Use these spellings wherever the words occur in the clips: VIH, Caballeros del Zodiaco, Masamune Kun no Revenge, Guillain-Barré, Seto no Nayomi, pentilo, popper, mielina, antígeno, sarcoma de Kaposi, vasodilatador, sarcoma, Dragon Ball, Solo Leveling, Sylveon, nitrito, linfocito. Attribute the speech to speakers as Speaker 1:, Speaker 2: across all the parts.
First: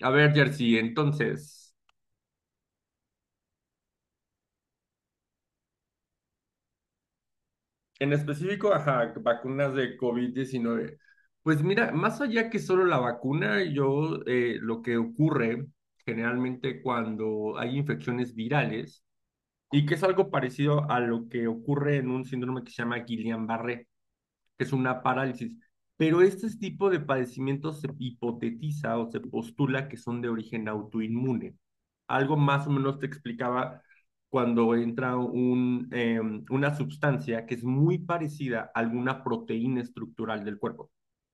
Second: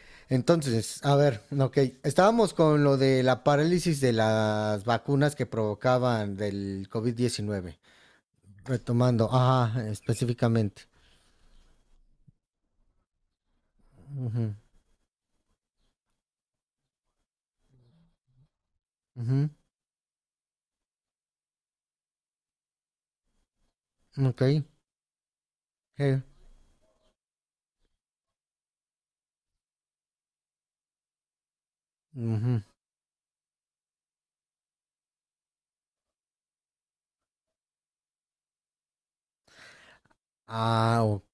Speaker 1: A ver, Jersey,
Speaker 2: Entonces, a ver,
Speaker 1: entonces,
Speaker 2: ok, estábamos con lo de la parálisis de las vacunas que provocaban del covid diecinueve.
Speaker 1: en específico, ajá,
Speaker 2: Retomando,
Speaker 1: vacunas
Speaker 2: ajá,
Speaker 1: de covid
Speaker 2: específicamente.
Speaker 1: diecinueve. Pues mira, más allá que solo la vacuna, yo
Speaker 2: Ujú,
Speaker 1: lo que ocurre generalmente cuando hay infecciones virales,
Speaker 2: ujú,
Speaker 1: y que es algo parecido a lo que ocurre en un síndrome que se llama Guillain-Barré,
Speaker 2: ok,
Speaker 1: que es una parálisis.
Speaker 2: eh,
Speaker 1: Pero este tipo de padecimientos se hipotetiza o se postula que son de origen autoinmune. Algo
Speaker 2: ujú.
Speaker 1: más o menos te explicaba cuando entra una sustancia que es muy parecida a alguna proteína estructural del cuerpo.
Speaker 2: Ah, ok.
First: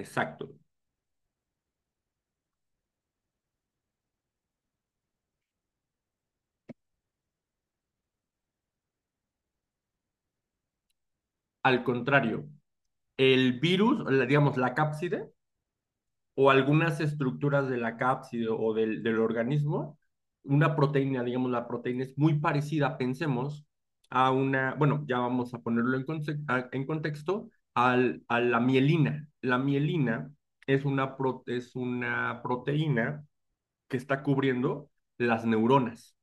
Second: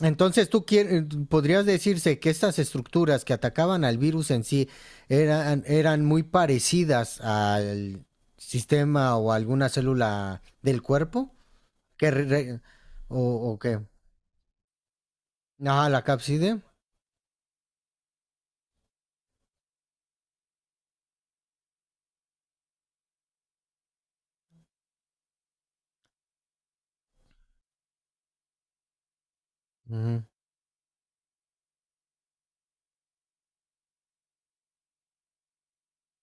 Speaker 2: Entonces, tú quieres, podrías decirse que estas estructuras que atacaban al virus en sí eran muy parecidas al sistema o alguna célula del cuerpo
Speaker 1: Al
Speaker 2: que
Speaker 1: contrario,
Speaker 2: o,
Speaker 1: el
Speaker 2: ¿qué?
Speaker 1: virus, digamos, la cápside,
Speaker 2: Ah, la
Speaker 1: o
Speaker 2: cápside.
Speaker 1: algunas estructuras de la cápside o del organismo, una proteína, digamos, la proteína es muy parecida, pensemos, a una, bueno, ya vamos a ponerlo en contexto, a la mielina. La
Speaker 2: Ujú.
Speaker 1: mielina es una proteína que está cubriendo las neuronas.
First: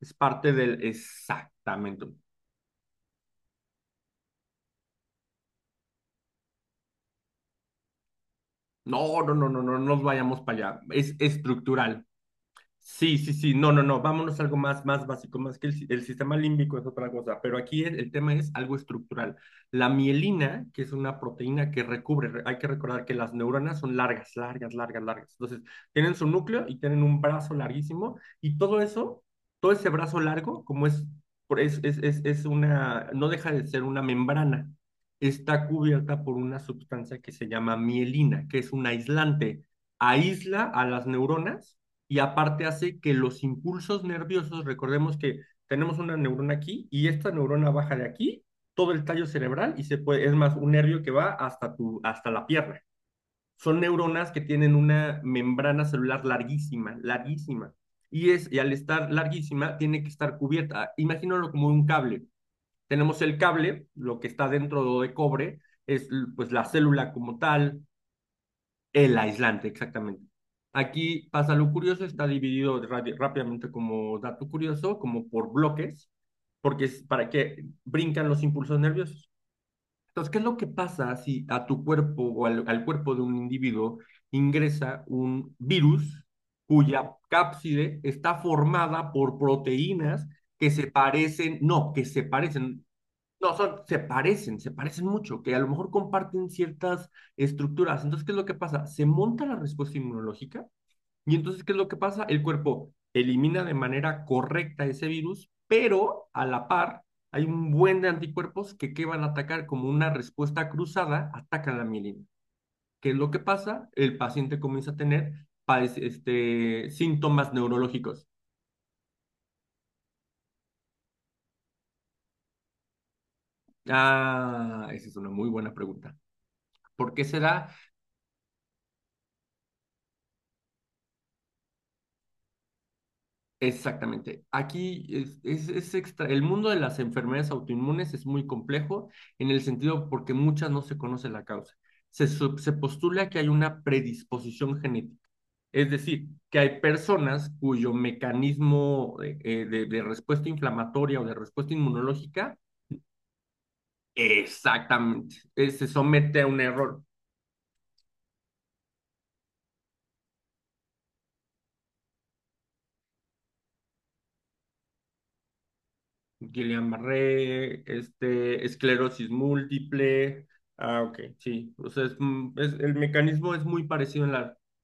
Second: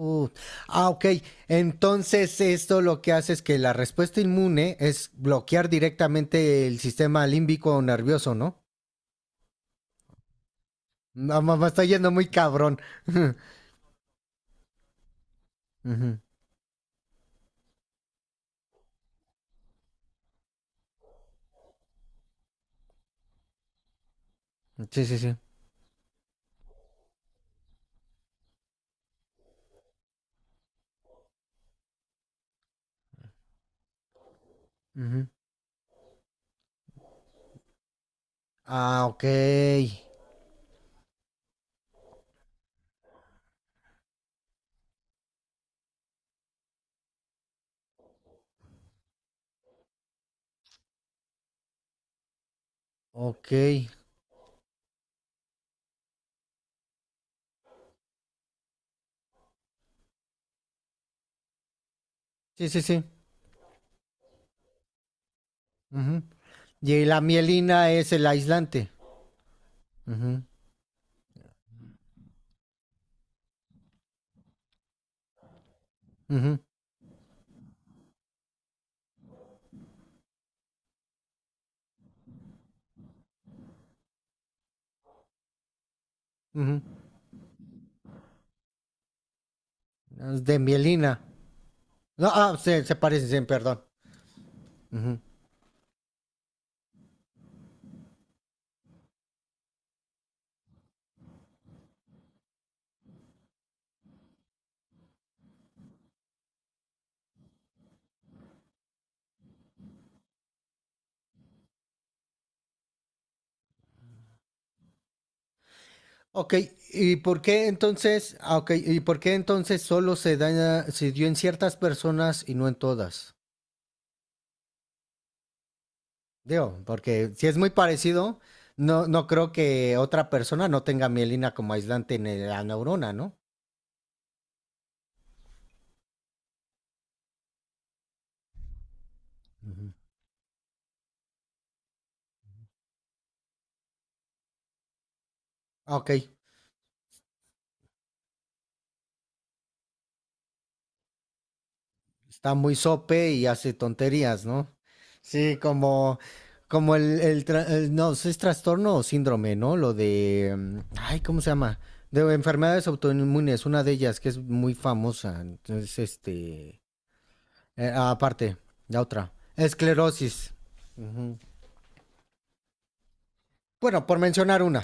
Speaker 1: Es parte del,
Speaker 2: ah, ok.
Speaker 1: exactamente.
Speaker 2: Entonces, esto lo que hace es que la respuesta inmune es bloquear directamente el sistema límbico o nervioso, ¿no?
Speaker 1: No, no, no, no, no no nos vayamos para allá. Es
Speaker 2: No, mamá, está
Speaker 1: estructural.
Speaker 2: yendo muy cabrón.
Speaker 1: Sí, sí, sí, no, no, no, vámonos a algo más, más básico, más que el, si- el
Speaker 2: Ujú.
Speaker 1: sistema límbico es otra cosa, pero aquí el tema es algo estructural. La mielina, que es una proteína que recubre, hay que recordar que las neuronas son largas, largas, largas,
Speaker 2: Sí, sí,
Speaker 1: largas.
Speaker 2: sí.
Speaker 1: Entonces, tienen su núcleo y tienen un brazo larguísimo y todo eso, todo ese brazo largo, como es, es, es una, no deja de ser una membrana,
Speaker 2: Ujú.
Speaker 1: está cubierta por una sustancia que se llama mielina, que es un
Speaker 2: Ah, ok.
Speaker 1: aislante, aísla a las neuronas y aparte hace que los impulsos nerviosos, recordemos que tenemos una neurona aquí y esta neurona baja de aquí, todo el tallo cerebral y se puede, es más, un nervio que va hasta, tu, hasta la pierna.
Speaker 2: Ok.
Speaker 1: Son
Speaker 2: Sí,
Speaker 1: neuronas que tienen una membrana celular larguísima, larguísima. Y al estar larguísima, tiene que estar cubierta. Imagínalo como un cable.
Speaker 2: sí, sí.
Speaker 1: Tenemos el cable, lo que está dentro de cobre, es
Speaker 2: Ujú.
Speaker 1: pues la
Speaker 2: Y
Speaker 1: célula
Speaker 2: la
Speaker 1: como tal,
Speaker 2: mielina es el aislante.
Speaker 1: el aislante, exactamente.
Speaker 2: Ujú,
Speaker 1: Aquí pasa lo curioso, está dividido rápidamente como dato curioso, como por bloques,
Speaker 2: ujú,
Speaker 1: porque es para que brincan los impulsos nerviosos. Entonces, ¿qué es lo que pasa si a tu cuerpo o al cuerpo de un individuo ingresa un virus
Speaker 2: ujú.
Speaker 1: cuya cápside está formada por proteínas
Speaker 2: Es de
Speaker 1: que se
Speaker 2: mielina.
Speaker 1: parecen, no, que se
Speaker 2: No, ah,
Speaker 1: parecen,
Speaker 2: se parecen, sí,
Speaker 1: no, son,
Speaker 2: perdón.
Speaker 1: se parecen
Speaker 2: Ujú.
Speaker 1: mucho, que a lo mejor comparten ciertas estructuras. Entonces, ¿qué es lo que pasa? Se monta la respuesta inmunológica y entonces, ¿qué es lo que pasa? El cuerpo elimina de manera correcta ese virus, pero a la par hay un buen de anticuerpos que van a atacar. Como una respuesta cruzada, atacan la mielina. ¿Qué es lo que pasa? El paciente comienza a tener
Speaker 2: Ok,
Speaker 1: este,
Speaker 2: ¿y por
Speaker 1: síntomas
Speaker 2: qué
Speaker 1: neurológicos.
Speaker 2: entonces, ah, ok, ¿y por qué entonces solo se daña, se dio en ciertas personas y no en todas?
Speaker 1: Ah, esa es una muy buena pregunta.
Speaker 2: Digo,
Speaker 1: ¿Por qué
Speaker 2: porque si es muy
Speaker 1: será?
Speaker 2: parecido, no, no creo que otra persona no tenga mielina como aislante en la neurona, ¿no?
Speaker 1: Exactamente. Aquí es extra. El mundo de las enfermedades autoinmunes es muy complejo en el
Speaker 2: Ujú.
Speaker 1: sentido porque muchas no se conoce la causa. Se se postula que hay una predisposición genética, es
Speaker 2: Ah, ok,
Speaker 1: decir, que hay personas cuyo mecanismo de respuesta inflamatoria o de respuesta
Speaker 2: está
Speaker 1: inmunológica
Speaker 2: muy sope y hace tonterías, ¿no?
Speaker 1: exactamente
Speaker 2: Sí,
Speaker 1: se
Speaker 2: como,
Speaker 1: somete a un
Speaker 2: como
Speaker 1: error.
Speaker 2: el no, ¿sí es trastorno o síndrome?, ¿no? Lo de, ay, ¿cómo se llama? De enfermedades autoinmunes, una de ellas que es muy famosa, entonces, este,
Speaker 1: Guillain-Barré,
Speaker 2: aparte,
Speaker 1: este,
Speaker 2: la
Speaker 1: esclerosis
Speaker 2: otra,
Speaker 1: múltiple.
Speaker 2: esclerosis.
Speaker 1: Ah, ok,
Speaker 2: Ujú.
Speaker 1: sí. O sea, el mecanismo es muy
Speaker 2: Bueno, por
Speaker 1: parecido en la...
Speaker 2: mencionar una,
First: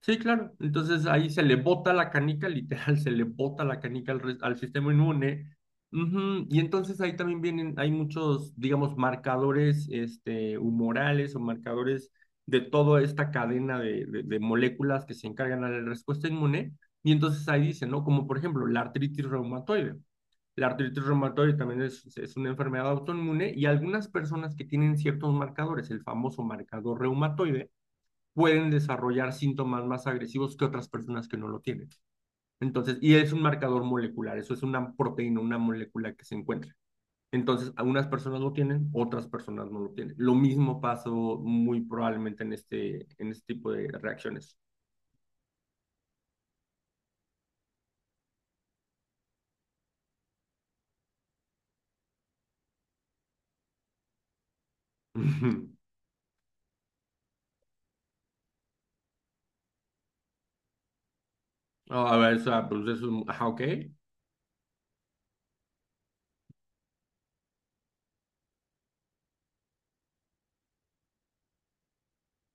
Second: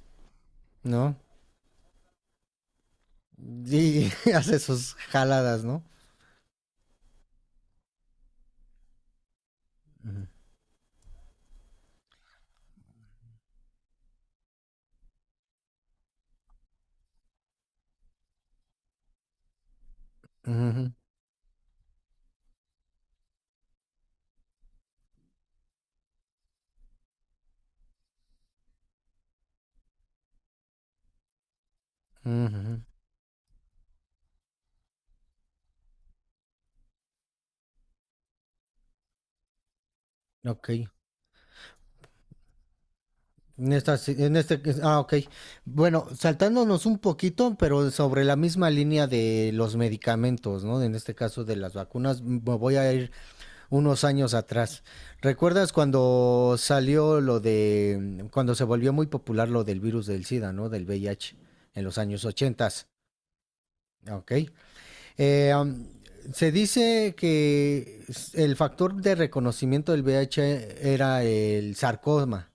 Speaker 1: Sí, claro. Entonces
Speaker 2: ¿no?
Speaker 1: ahí se le bota la canica, literal, se le bota la
Speaker 2: Y
Speaker 1: canica al, al
Speaker 2: hace
Speaker 1: sistema
Speaker 2: sus
Speaker 1: inmune.
Speaker 2: jaladas, ¿no?
Speaker 1: Ujú. Y entonces ahí también vienen, hay muchos, digamos, marcadores este, humorales o marcadores de toda esta cadena de, de moléculas que se encargan a la respuesta inmune. Y entonces ahí dicen, ¿no? Como por ejemplo la artritis reumatoide. La
Speaker 2: Ujú,
Speaker 1: artritis reumatoide también es una enfermedad autoinmune y algunas personas que tienen ciertos marcadores, el famoso marcador reumatoide, pueden desarrollar síntomas más agresivos que otras personas que no lo tienen.
Speaker 2: ujú.
Speaker 1: Entonces, y es un marcador molecular, eso es una proteína, una molécula que se encuentra. Entonces, algunas personas lo tienen, otras personas no lo tienen. Lo
Speaker 2: Ok.
Speaker 1: mismo pasó muy probablemente en este, tipo
Speaker 2: En
Speaker 1: de
Speaker 2: esta, en
Speaker 1: reacciones.
Speaker 2: este, ah, ok. Bueno, saltándonos un poquito, pero sobre la misma línea de los medicamentos, ¿no? En este caso de las vacunas, me voy a ir unos años atrás. ¿Recuerdas cuando salió lo de, cuando se volvió muy popular lo del virus del SIDA, ¿no? Del VIH en los
Speaker 1: Ah, a
Speaker 2: años
Speaker 1: ver, o sea,
Speaker 2: 80,
Speaker 1: pues eso, ajá, ok.
Speaker 2: ok. Eh, um, se dice que el factor de reconocimiento del VIH era el sarcoma,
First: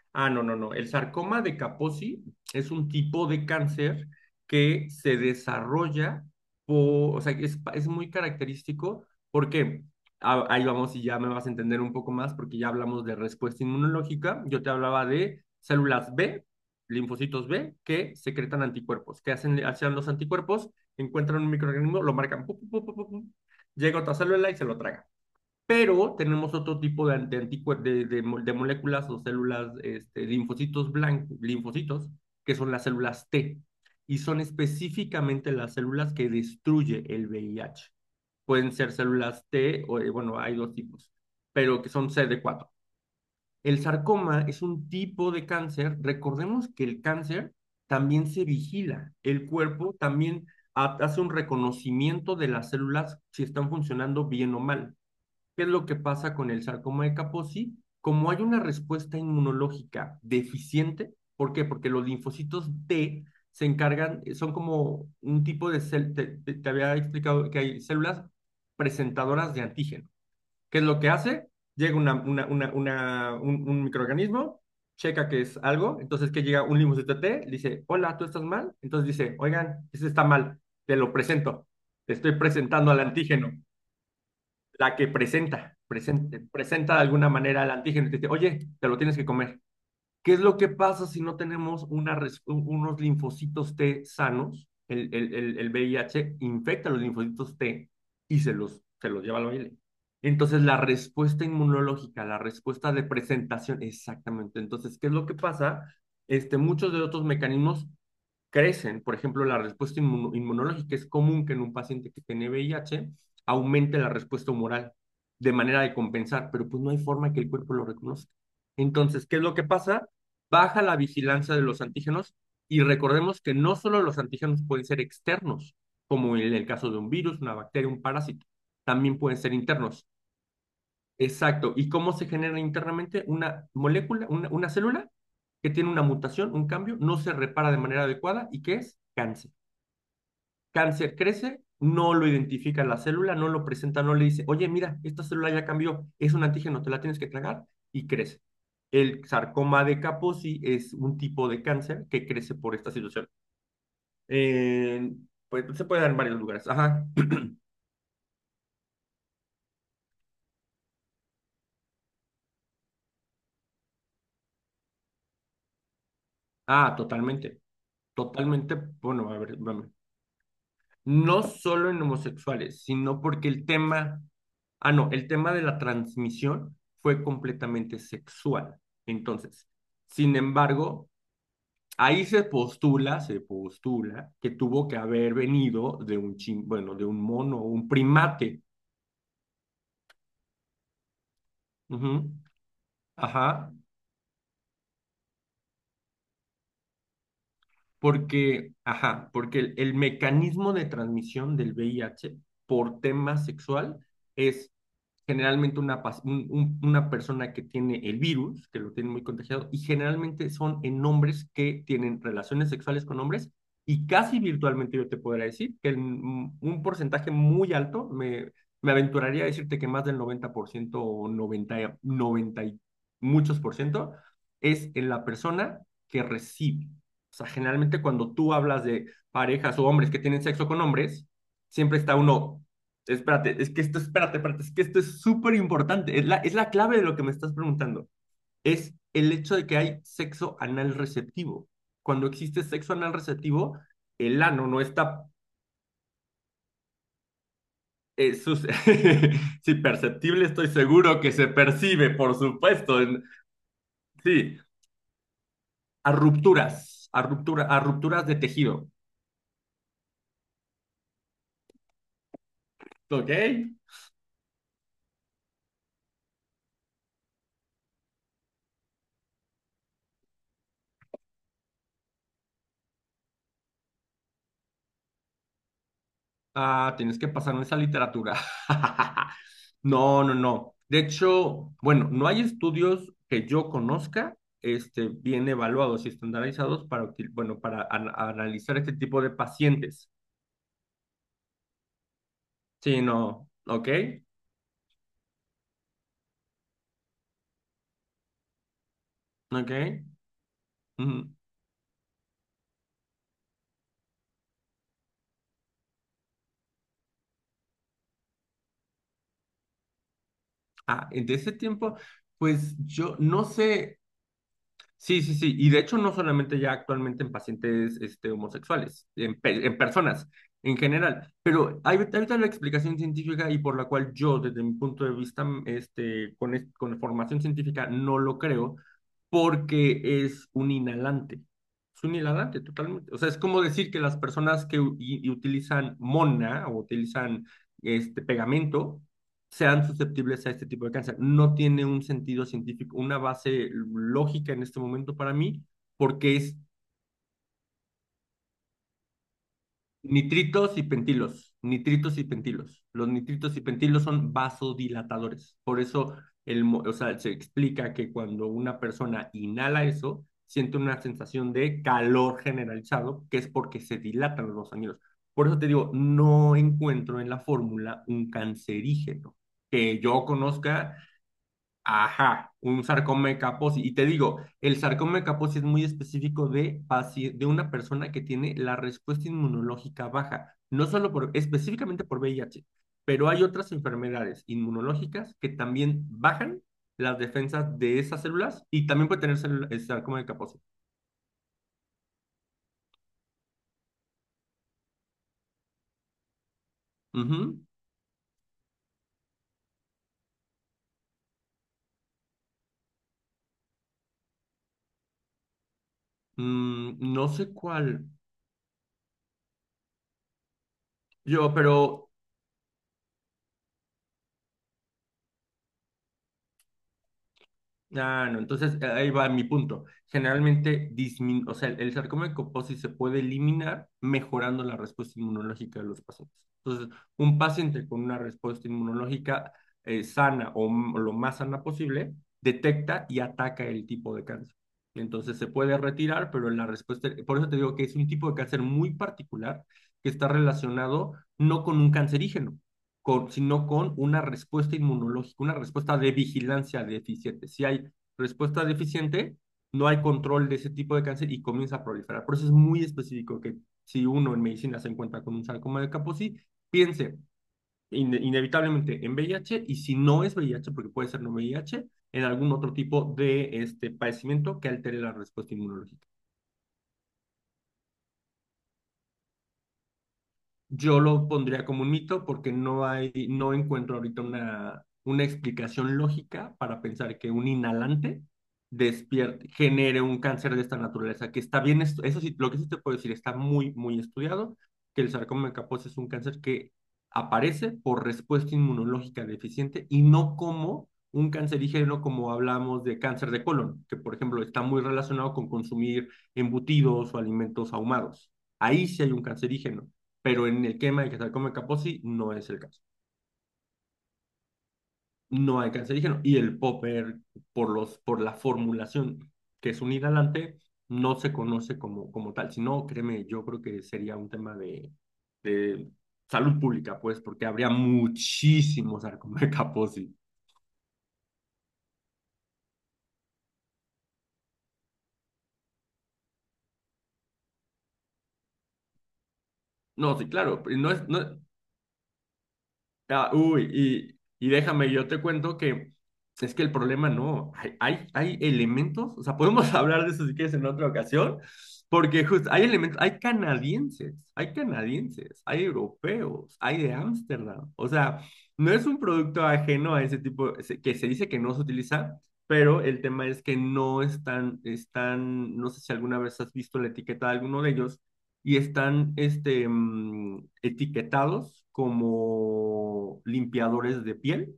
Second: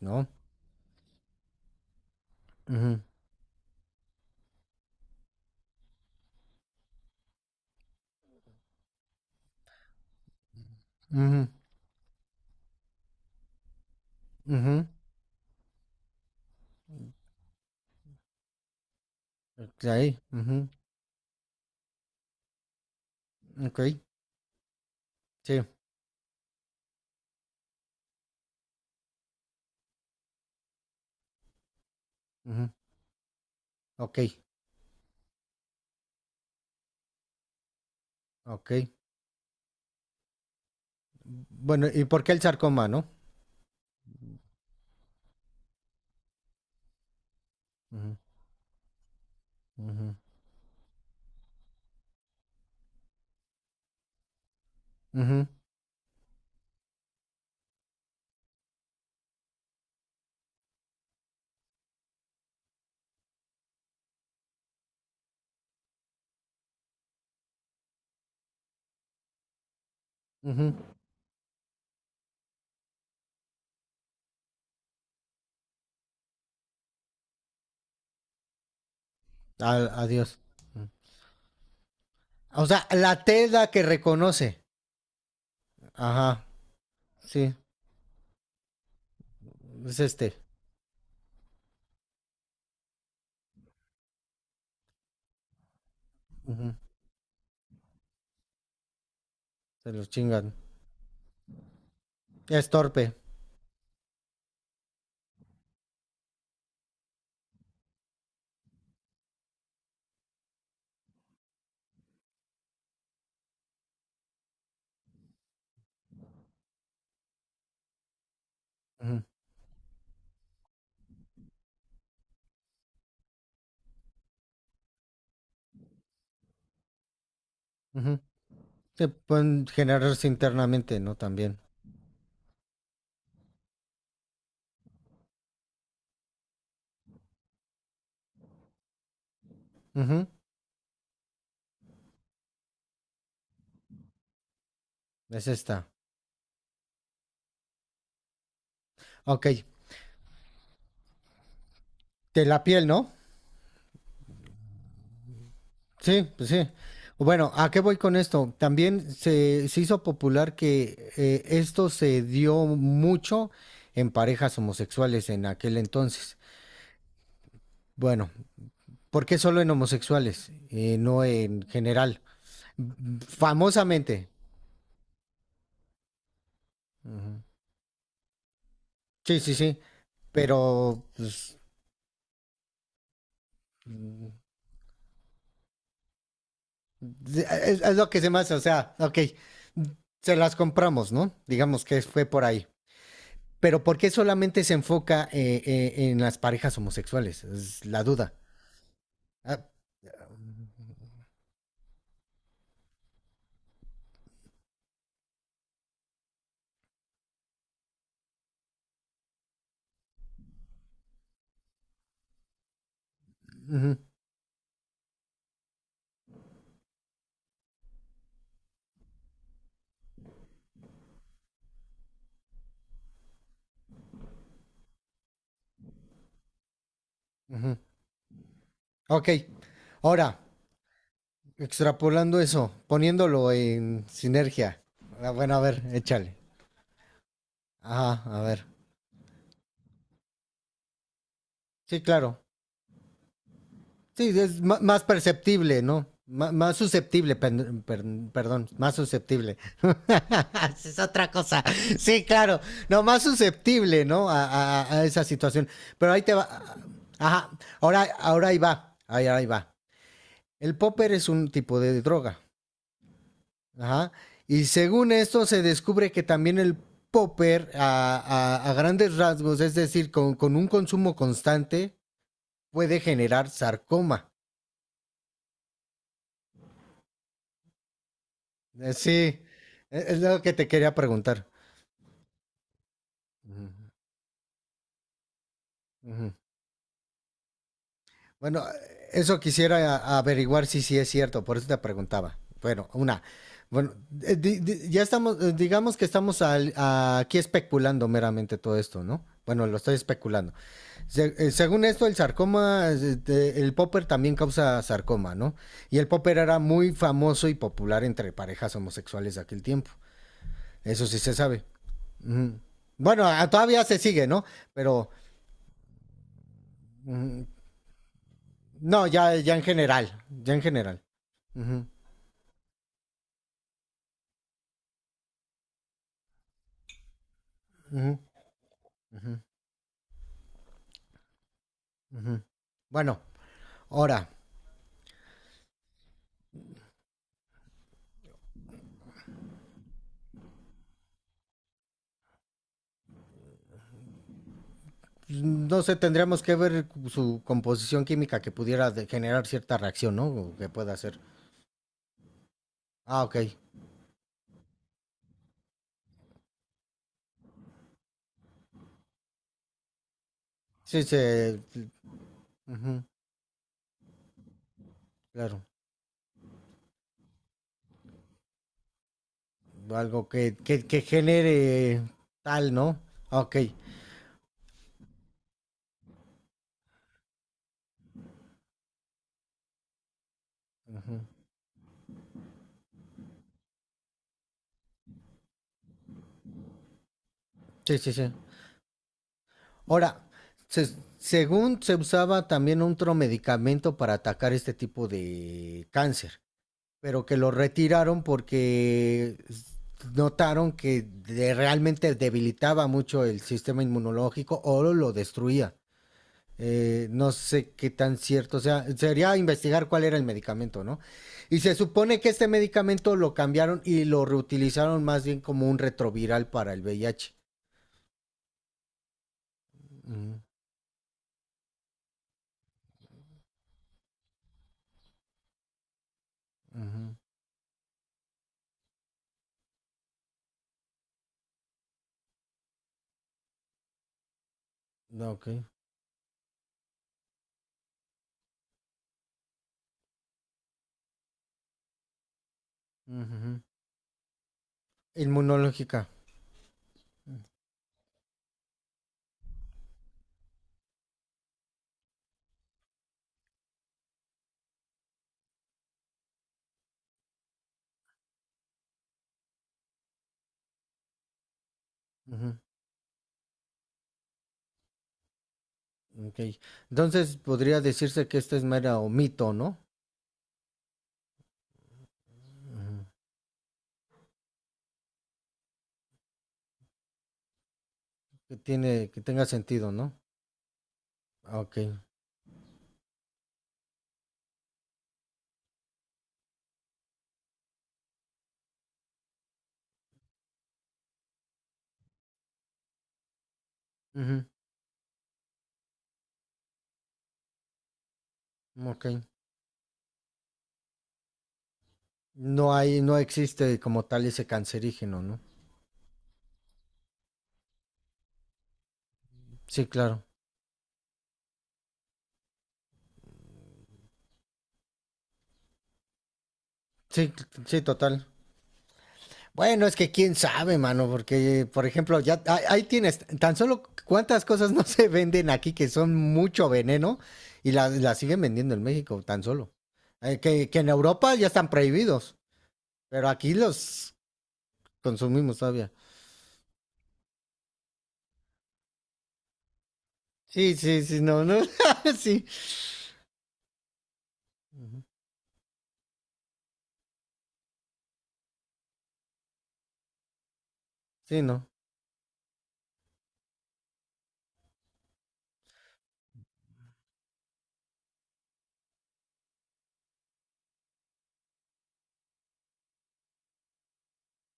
Speaker 2: ¿no?
Speaker 1: Ah, no, no, no. El sarcoma de Kaposi es un
Speaker 2: Ujú,
Speaker 1: tipo de cáncer que se desarrolla, o sea, que es muy característico porque, ah, ahí vamos y ya me vas
Speaker 2: ujú.
Speaker 1: a entender un poco más porque ya hablamos de respuesta inmunológica. Yo te
Speaker 2: Ujú,
Speaker 1: hablaba de células B, linfocitos B, que secretan anticuerpos. ¿Qué hacen, hacían los
Speaker 2: ujú,
Speaker 1: anticuerpos? Encuentran un microorganismo, lo marcan, pu, pu, pu, pu, pu, pu,
Speaker 2: okey,
Speaker 1: llega otra célula y se lo traga,
Speaker 2: sí,
Speaker 1: pero tenemos otro tipo de, anti- anticuer- de moléculas o células, este, linfocitos blancos, linfocitos, que
Speaker 2: ujú,
Speaker 1: son las células T, y
Speaker 2: okey,
Speaker 1: son específicamente las células que destruye el VIH. Pueden
Speaker 2: okey.
Speaker 1: ser células T, o, bueno, hay dos tipos, pero
Speaker 2: Bueno,
Speaker 1: que
Speaker 2: ¿y
Speaker 1: son
Speaker 2: por qué el
Speaker 1: CD4.
Speaker 2: sarcoma?, ¿no?
Speaker 1: El sarcoma es un tipo de cáncer. Recordemos que el cáncer
Speaker 2: Ujú,
Speaker 1: también se vigila. El cuerpo
Speaker 2: ujú,
Speaker 1: también hace un reconocimiento de las células si están funcionando bien o mal.
Speaker 2: ujú,
Speaker 1: ¿Qué es lo que pasa con el sarcoma de Kaposi? Como hay una respuesta inmunológica deficiente, ¿por qué? Porque los linfocitos T se encargan, son como un tipo de te había explicado que hay células presentadoras de antígeno.
Speaker 2: ujú,
Speaker 1: ¿Qué es lo que hace? Llega un microorganismo, checa que es algo, entonces que llega un linfocito T, dice, hola, ¿tú estás mal? Entonces dice,
Speaker 2: a
Speaker 1: oigan, este está
Speaker 2: adiós.
Speaker 1: mal,
Speaker 2: Mm.
Speaker 1: te lo presento, te estoy
Speaker 2: O sea,
Speaker 1: presentando al
Speaker 2: la T es
Speaker 1: antígeno,
Speaker 2: la que reconoce.
Speaker 1: la que presenta, presenta
Speaker 2: Ajá,
Speaker 1: presenta de alguna
Speaker 2: sí,
Speaker 1: manera el antígeno y te dice, oye, te lo tienes que comer.
Speaker 2: es
Speaker 1: ¿Qué
Speaker 2: este.
Speaker 1: es lo que pasa si no tenemos una unos linfocitos T sanos? El VIH
Speaker 2: Ujú,
Speaker 1: infecta los linfocitos T y se los lleva al baile.
Speaker 2: se los chingan.
Speaker 1: Entonces, la respuesta inmunológica, la
Speaker 2: Es
Speaker 1: respuesta de
Speaker 2: torpe.
Speaker 1: presentación, exactamente. Entonces, ¿qué es lo que pasa? Este, muchos de otros mecanismos crecen. Por ejemplo, la respuesta inmunológica es común que en un paciente que tiene VIH aumente la respuesta humoral de manera de compensar, pero pues no hay forma que el cuerpo lo reconozca.
Speaker 2: Ujú,
Speaker 1: Entonces, ¿qué es lo que pasa? Baja la vigilancia de los antígenos y recordemos que no solo los antígenos pueden ser externos, como en el caso de un virus, una bacteria, un
Speaker 2: ujú.
Speaker 1: parásito,
Speaker 2: Se
Speaker 1: también pueden ser
Speaker 2: pueden
Speaker 1: internos.
Speaker 2: generarse internamente, ¿no? También.
Speaker 1: Exacto. ¿Y cómo se genera internamente una molécula, una célula que tiene una mutación, un cambio, no se repara de manera adecuada y que es cáncer?
Speaker 2: Ujú,
Speaker 1: Cáncer crece, no lo identifica la célula, no lo presenta, no le dice, oye, mira, esta
Speaker 2: es
Speaker 1: célula ya
Speaker 2: esta.
Speaker 1: cambió, es un antígeno, te la tienes que tragar y crece. El
Speaker 2: Okey,
Speaker 1: sarcoma de Kaposi es un tipo de cáncer que
Speaker 2: de
Speaker 1: crece
Speaker 2: la
Speaker 1: por
Speaker 2: piel,
Speaker 1: esta
Speaker 2: ¿no?
Speaker 1: situación. Eh, pues se puede dar en
Speaker 2: Sí,
Speaker 1: varios
Speaker 2: pues
Speaker 1: lugares.
Speaker 2: sí.
Speaker 1: Ajá.
Speaker 2: Bueno, ¿a qué voy con esto? También se hizo popular que esto se dio mucho en parejas homosexuales en aquel entonces.
Speaker 1: Ah, totalmente.
Speaker 2: Bueno,
Speaker 1: Totalmente.
Speaker 2: ¿por
Speaker 1: Bueno,
Speaker 2: qué
Speaker 1: a ver,
Speaker 2: solo en
Speaker 1: vamos.
Speaker 2: homosexuales? No
Speaker 1: No
Speaker 2: en
Speaker 1: solo en
Speaker 2: general.
Speaker 1: homosexuales,
Speaker 2: Mm,
Speaker 1: sino porque el tema,
Speaker 2: famosamente.
Speaker 1: ah, no, el tema de la transmisión fue
Speaker 2: Ujú.
Speaker 1: completamente sexual.
Speaker 2: Sí, sí,
Speaker 1: Entonces,
Speaker 2: sí.
Speaker 1: sin
Speaker 2: Pero
Speaker 1: embargo,
Speaker 2: pues,
Speaker 1: ahí se postula
Speaker 2: mm,
Speaker 1: que tuvo que haber venido de un bueno, de un mono, un
Speaker 2: es lo que se me hace. O
Speaker 1: primate.
Speaker 2: sea, ok, se las compramos, ¿no? Digamos que fue
Speaker 1: Ujú.
Speaker 2: por ahí.
Speaker 1: Ajá.
Speaker 2: Pero ¿por qué solamente se enfoca en las parejas homosexuales? Es la duda.
Speaker 1: Porque, ajá, porque
Speaker 2: Ah,
Speaker 1: el mecanismo de transmisión del VIH por tema sexual es generalmente una, una persona que tiene el virus, que lo tiene muy contagiado, y generalmente son en hombres que tienen relaciones sexuales con hombres,
Speaker 2: ujú,
Speaker 1: y casi virtualmente yo te podría decir que en un porcentaje muy alto, me aventuraría a decirte que más del 90% o 90, 90 y muchos por ciento, es en la persona que recibe. O sea,
Speaker 2: ujú.
Speaker 1: generalmente cuando tú hablas de
Speaker 2: Ok,
Speaker 1: parejas o hombres que
Speaker 2: ahora,
Speaker 1: tienen sexo con hombres, siempre está
Speaker 2: extrapolando eso,
Speaker 1: uno,
Speaker 2: poniéndolo
Speaker 1: espérate, es que esto,
Speaker 2: en
Speaker 1: espérate, espérate,
Speaker 2: sinergia.
Speaker 1: es que esto es
Speaker 2: Ah, bueno,
Speaker 1: súper
Speaker 2: a ver,
Speaker 1: importante, es
Speaker 2: échale.
Speaker 1: la, es la clave de lo que me estás preguntando,
Speaker 2: Ajá, a ver.
Speaker 1: es el hecho de que hay sexo anal receptivo.
Speaker 2: Sí,
Speaker 1: Cuando
Speaker 2: claro.
Speaker 1: existe sexo anal receptivo,
Speaker 2: Sí,
Speaker 1: el
Speaker 2: es
Speaker 1: ano no
Speaker 2: más
Speaker 1: está...
Speaker 2: perceptible, ¿no? Más susceptible,
Speaker 1: eh, sus-
Speaker 2: perdón, más susceptible.
Speaker 1: sí, perceptible, estoy
Speaker 2: Es
Speaker 1: seguro
Speaker 2: otra
Speaker 1: que se
Speaker 2: cosa.
Speaker 1: percibe,
Speaker 2: Sí,
Speaker 1: por
Speaker 2: claro.
Speaker 1: supuesto.
Speaker 2: No, más
Speaker 1: En...
Speaker 2: susceptible, ¿no? A,
Speaker 1: Sí,
Speaker 2: a esa situación.
Speaker 1: a
Speaker 2: Pero ahí te va.
Speaker 1: rupturas, a
Speaker 2: Ajá.
Speaker 1: ruptura, a
Speaker 2: Ahora,
Speaker 1: rupturas de
Speaker 2: ahora ahí
Speaker 1: tejido.
Speaker 2: va. Ahí, ahí va. El popper es un tipo de droga.
Speaker 1: ¿Ok?
Speaker 2: Ajá. Y según esto se descubre que también el popper a, a grandes rasgos, es decir, con un consumo constante, puede generar sarcoma.
Speaker 1: Ah, tienes que pasarme esa literatura.
Speaker 2: Sí, es
Speaker 1: No, no,
Speaker 2: lo que te
Speaker 1: no.
Speaker 2: quería
Speaker 1: De
Speaker 2: preguntar.
Speaker 1: hecho, bueno, no hay estudios que yo
Speaker 2: Ujú,
Speaker 1: conozca, este, bien evaluados y
Speaker 2: ujú.
Speaker 1: estandarizados para, bueno, para
Speaker 2: Bueno,
Speaker 1: analizar este tipo de
Speaker 2: eso quisiera
Speaker 1: pacientes.
Speaker 2: averiguar si sí es cierto, por eso te preguntaba. Bueno,
Speaker 1: Sí,
Speaker 2: una.
Speaker 1: no, ok,
Speaker 2: Bueno, ya estamos, digamos que estamos aquí especulando meramente todo esto, ¿no? Bueno,
Speaker 1: ok.
Speaker 2: lo estoy especulando.
Speaker 1: Ujú.
Speaker 2: Según esto, el sarcoma, el popper también causa sarcoma, ¿no? Y el popper era muy famoso y popular entre parejas homosexuales de aquel tiempo. Eso
Speaker 1: Ah,
Speaker 2: sí
Speaker 1: en
Speaker 2: se
Speaker 1: ese
Speaker 2: sabe.
Speaker 1: tiempo,
Speaker 2: Mm.
Speaker 1: pues yo
Speaker 2: Bueno,
Speaker 1: no
Speaker 2: todavía se
Speaker 1: sé.
Speaker 2: sigue, ¿no? Pero
Speaker 1: Sí, sí, sí. Y de hecho, no solamente ya actualmente en
Speaker 2: mm,
Speaker 1: pacientes este,
Speaker 2: no,
Speaker 1: homosexuales,
Speaker 2: ya,
Speaker 1: en,
Speaker 2: ya en
Speaker 1: en
Speaker 2: general,
Speaker 1: personas
Speaker 2: ya en
Speaker 1: en
Speaker 2: general.
Speaker 1: general. Pero
Speaker 2: Ujú,
Speaker 1: hay ahorita la explicación científica y por la cual yo, desde mi punto de vista, mm, este, con, con formación científica,
Speaker 2: ujú,
Speaker 1: no lo creo, porque es un inhalante. Es un
Speaker 2: ujú.
Speaker 1: inhalante totalmente. O
Speaker 2: Bueno,
Speaker 1: sea, es como decir que las
Speaker 2: ahora,
Speaker 1: personas que y utilizan mona o utilizan este pegamento sean susceptibles a este tipo de cáncer. No tiene un sentido científico, una base lógica en este momento para mí,
Speaker 2: no sé,
Speaker 1: porque
Speaker 2: tendríamos que
Speaker 1: es
Speaker 2: ver su composición química que pudiera generar cierta reacción, ¿no? O que
Speaker 1: nitritos y
Speaker 2: pueda hacer.
Speaker 1: pentilos, nitritos y pentilos. Los
Speaker 2: Ah, ok.
Speaker 1: nitritos y pentilos son vasodilatadores. Por eso o sea, se explica que cuando una persona inhala eso, siente una
Speaker 2: Sí,
Speaker 1: sensación
Speaker 2: se...
Speaker 1: de calor
Speaker 2: ujú,
Speaker 1: generalizado, que es porque se dilatan los ganglios. Por eso
Speaker 2: claro.
Speaker 1: te digo, no encuentro en la fórmula un cancerígeno que yo
Speaker 2: Algo que,
Speaker 1: conozca.
Speaker 2: que genere
Speaker 1: Ajá,
Speaker 2: tal,
Speaker 1: un
Speaker 2: ¿no?
Speaker 1: sarcoma
Speaker 2: Ah, ok.
Speaker 1: Kaposi. Y te digo, el sarcoma Kaposi es muy específico de una persona que tiene la respuesta inmunológica baja, no solo
Speaker 2: Ujú.
Speaker 1: específicamente por VIH, pero hay otras enfermedades inmunológicas que también bajan las defensas
Speaker 2: Sí,
Speaker 1: de
Speaker 2: sí,
Speaker 1: esas
Speaker 2: sí.
Speaker 1: células y también puede tener el sarcoma de
Speaker 2: Ahora,
Speaker 1: Kaposi.
Speaker 2: según se usaba también otro medicamento para atacar este tipo de cáncer, pero que lo
Speaker 1: Ujú.
Speaker 2: retiraron porque notaron que realmente debilitaba mucho el sistema inmunológico o lo destruía.
Speaker 1: No
Speaker 2: No
Speaker 1: sé
Speaker 2: sé qué
Speaker 1: cuál.
Speaker 2: tan cierto sea. Sería investigar cuál era el medicamento, ¿no?
Speaker 1: Yo,
Speaker 2: Y se
Speaker 1: pero
Speaker 2: supone que este medicamento lo cambiaron y lo reutilizaron más bien como un retroviral para el VIH.
Speaker 1: Ah, no. Entonces, ahí va mi punto.
Speaker 2: Ujú,
Speaker 1: Generalmente, dismin o sea, el sarcoma de Kaposi se puede eliminar mejorando la respuesta inmunológica de los pacientes. Entonces,
Speaker 2: ujú.
Speaker 1: un paciente con una respuesta inmunológica sana o lo más sana posible, detecta y ataca el tipo de cáncer.
Speaker 2: No,
Speaker 1: Entonces,
Speaker 2: ok.
Speaker 1: se puede retirar, pero por eso te digo que es un tipo de cáncer muy particular que está relacionado no con un cancerígeno
Speaker 2: Ujú.
Speaker 1: sino con una respuesta inmunológica, una respuesta
Speaker 2: Inmunológica.
Speaker 1: de vigilancia deficiente. Si hay respuesta deficiente, no hay control de ese tipo de cáncer y comienza a proliferar. Por eso es muy específico que si uno en medicina se encuentra con un sarcoma de Kaposi, piense in inevitablemente en VIH, y si no es VIH, porque puede ser no VIH, en algún
Speaker 2: Ujú,
Speaker 1: otro tipo de este padecimiento que altere la respuesta inmunológica.
Speaker 2: ok. Entonces podría decirse que esta es mera o mito, ¿no?
Speaker 1: Yo lo pondría como un mito porque no
Speaker 2: Ujú.
Speaker 1: hay, no encuentro ahorita una explicación lógica para pensar que un inhalante
Speaker 2: Que tiene, que tenga
Speaker 1: despierte,
Speaker 2: sentido,
Speaker 1: genere
Speaker 2: ¿no?
Speaker 1: un cáncer de esta naturaleza. Que
Speaker 2: Ah,
Speaker 1: está
Speaker 2: ok.
Speaker 1: bien, eso sí, lo que sí te puedo decir, está muy, muy estudiado, que el sarcoma de Kaposi es un cáncer que aparece por respuesta inmunológica deficiente y no como un cancerígeno, como hablamos de cáncer de colon, que por ejemplo
Speaker 2: Ujú,
Speaker 1: está muy relacionado con consumir embutidos o alimentos ahumados. Ahí sí
Speaker 2: ok.
Speaker 1: hay un cancerígeno, pero en el quema de que tal como el Kaposi no es el
Speaker 2: No
Speaker 1: caso.
Speaker 2: hay, no existe como tal ese cancerígeno, ¿no?
Speaker 1: No hay cancerígeno. Y el popper, por la formulación, que es
Speaker 2: Sí,
Speaker 1: un
Speaker 2: claro.
Speaker 1: inhalante, no se conoce como tal. Si no, créeme, yo creo que sería un tema de salud pública, pues,
Speaker 2: Sí,
Speaker 1: porque habría
Speaker 2: sí, total.
Speaker 1: muchísimos
Speaker 2: Bueno, es que
Speaker 1: sarcomecaposis.
Speaker 2: quién sabe, mano, porque, por ejemplo, ahí tienes, tan solo cuántas cosas no se venden aquí que son mucho veneno y las siguen vendiendo en México, tan solo.
Speaker 1: No, sí, claro,
Speaker 2: Que en
Speaker 1: no es,
Speaker 2: Europa
Speaker 1: no.
Speaker 2: ya están prohibidos. Pero
Speaker 1: Ah,
Speaker 2: aquí
Speaker 1: uy,
Speaker 2: los
Speaker 1: y déjame, yo te
Speaker 2: consumimos
Speaker 1: cuento
Speaker 2: todavía.
Speaker 1: que es que el problema no, hay elementos, o sea, podemos hablar de eso si quieres en
Speaker 2: Sí,
Speaker 1: otra
Speaker 2: sí, sí,
Speaker 1: ocasión,
Speaker 2: no, no.
Speaker 1: porque
Speaker 2: Sí.
Speaker 1: justo hay elementos, hay canadienses, hay
Speaker 2: Ujú.
Speaker 1: canadienses, hay europeos, hay de Ámsterdam. O sea, no es un producto ajeno a ese tipo, que se dice que
Speaker 2: Sí,
Speaker 1: no se
Speaker 2: no.
Speaker 1: utiliza, pero el tema es que no están, están, no sé si alguna vez has visto la etiqueta de alguno de ellos y están etiquetados como limpiadores de piel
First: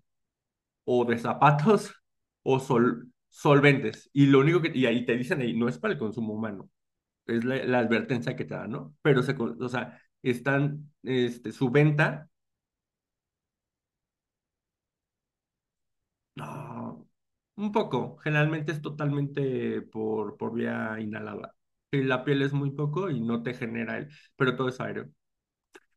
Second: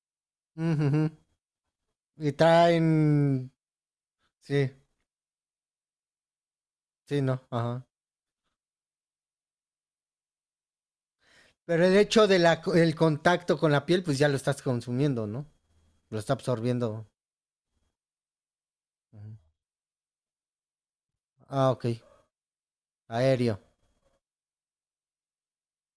Speaker 1: o
Speaker 2: Ujujú.
Speaker 1: de zapatos
Speaker 2: Y
Speaker 1: o
Speaker 2: traen.
Speaker 1: solventes. Y lo único
Speaker 2: Sí,
Speaker 1: que, y ahí te dicen ahí, no es para el consumo humano,
Speaker 2: sí, no.
Speaker 1: es la
Speaker 2: Ajá.
Speaker 1: advertencia que te dan, ¿no? Pero se, o sea, están, su
Speaker 2: Pero el hecho
Speaker 1: venta,
Speaker 2: del el contacto con la piel, pues ya lo estás consumiendo, ¿no? Lo está absorbiendo.
Speaker 1: no, un poco, generalmente es
Speaker 2: Ujú.
Speaker 1: totalmente por, vía inhalada.
Speaker 2: Ah, ok.
Speaker 1: Y la piel es muy poco y no te
Speaker 2: Aéreo.
Speaker 1: genera el, pero todo es aéreo.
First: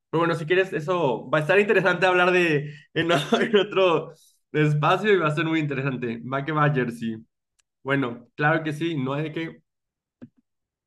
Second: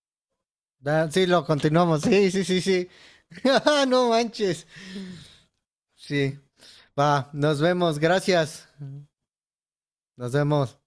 Speaker 1: Pero bueno, si quieres,
Speaker 2: Sí,
Speaker 1: eso va a
Speaker 2: lo
Speaker 1: estar
Speaker 2: continuamos.
Speaker 1: interesante
Speaker 2: Sí,
Speaker 1: hablar
Speaker 2: sí, sí,
Speaker 1: de
Speaker 2: sí.
Speaker 1: en
Speaker 2: No
Speaker 1: otro
Speaker 2: manches.
Speaker 1: espacio, y va a ser muy interesante.
Speaker 2: Sí.
Speaker 1: Va que va, Jersey.
Speaker 2: Va, nos vemos.
Speaker 1: Bueno, claro
Speaker 2: Gracias.
Speaker 1: que sí, no hay de qué.
Speaker 2: Nos vemos.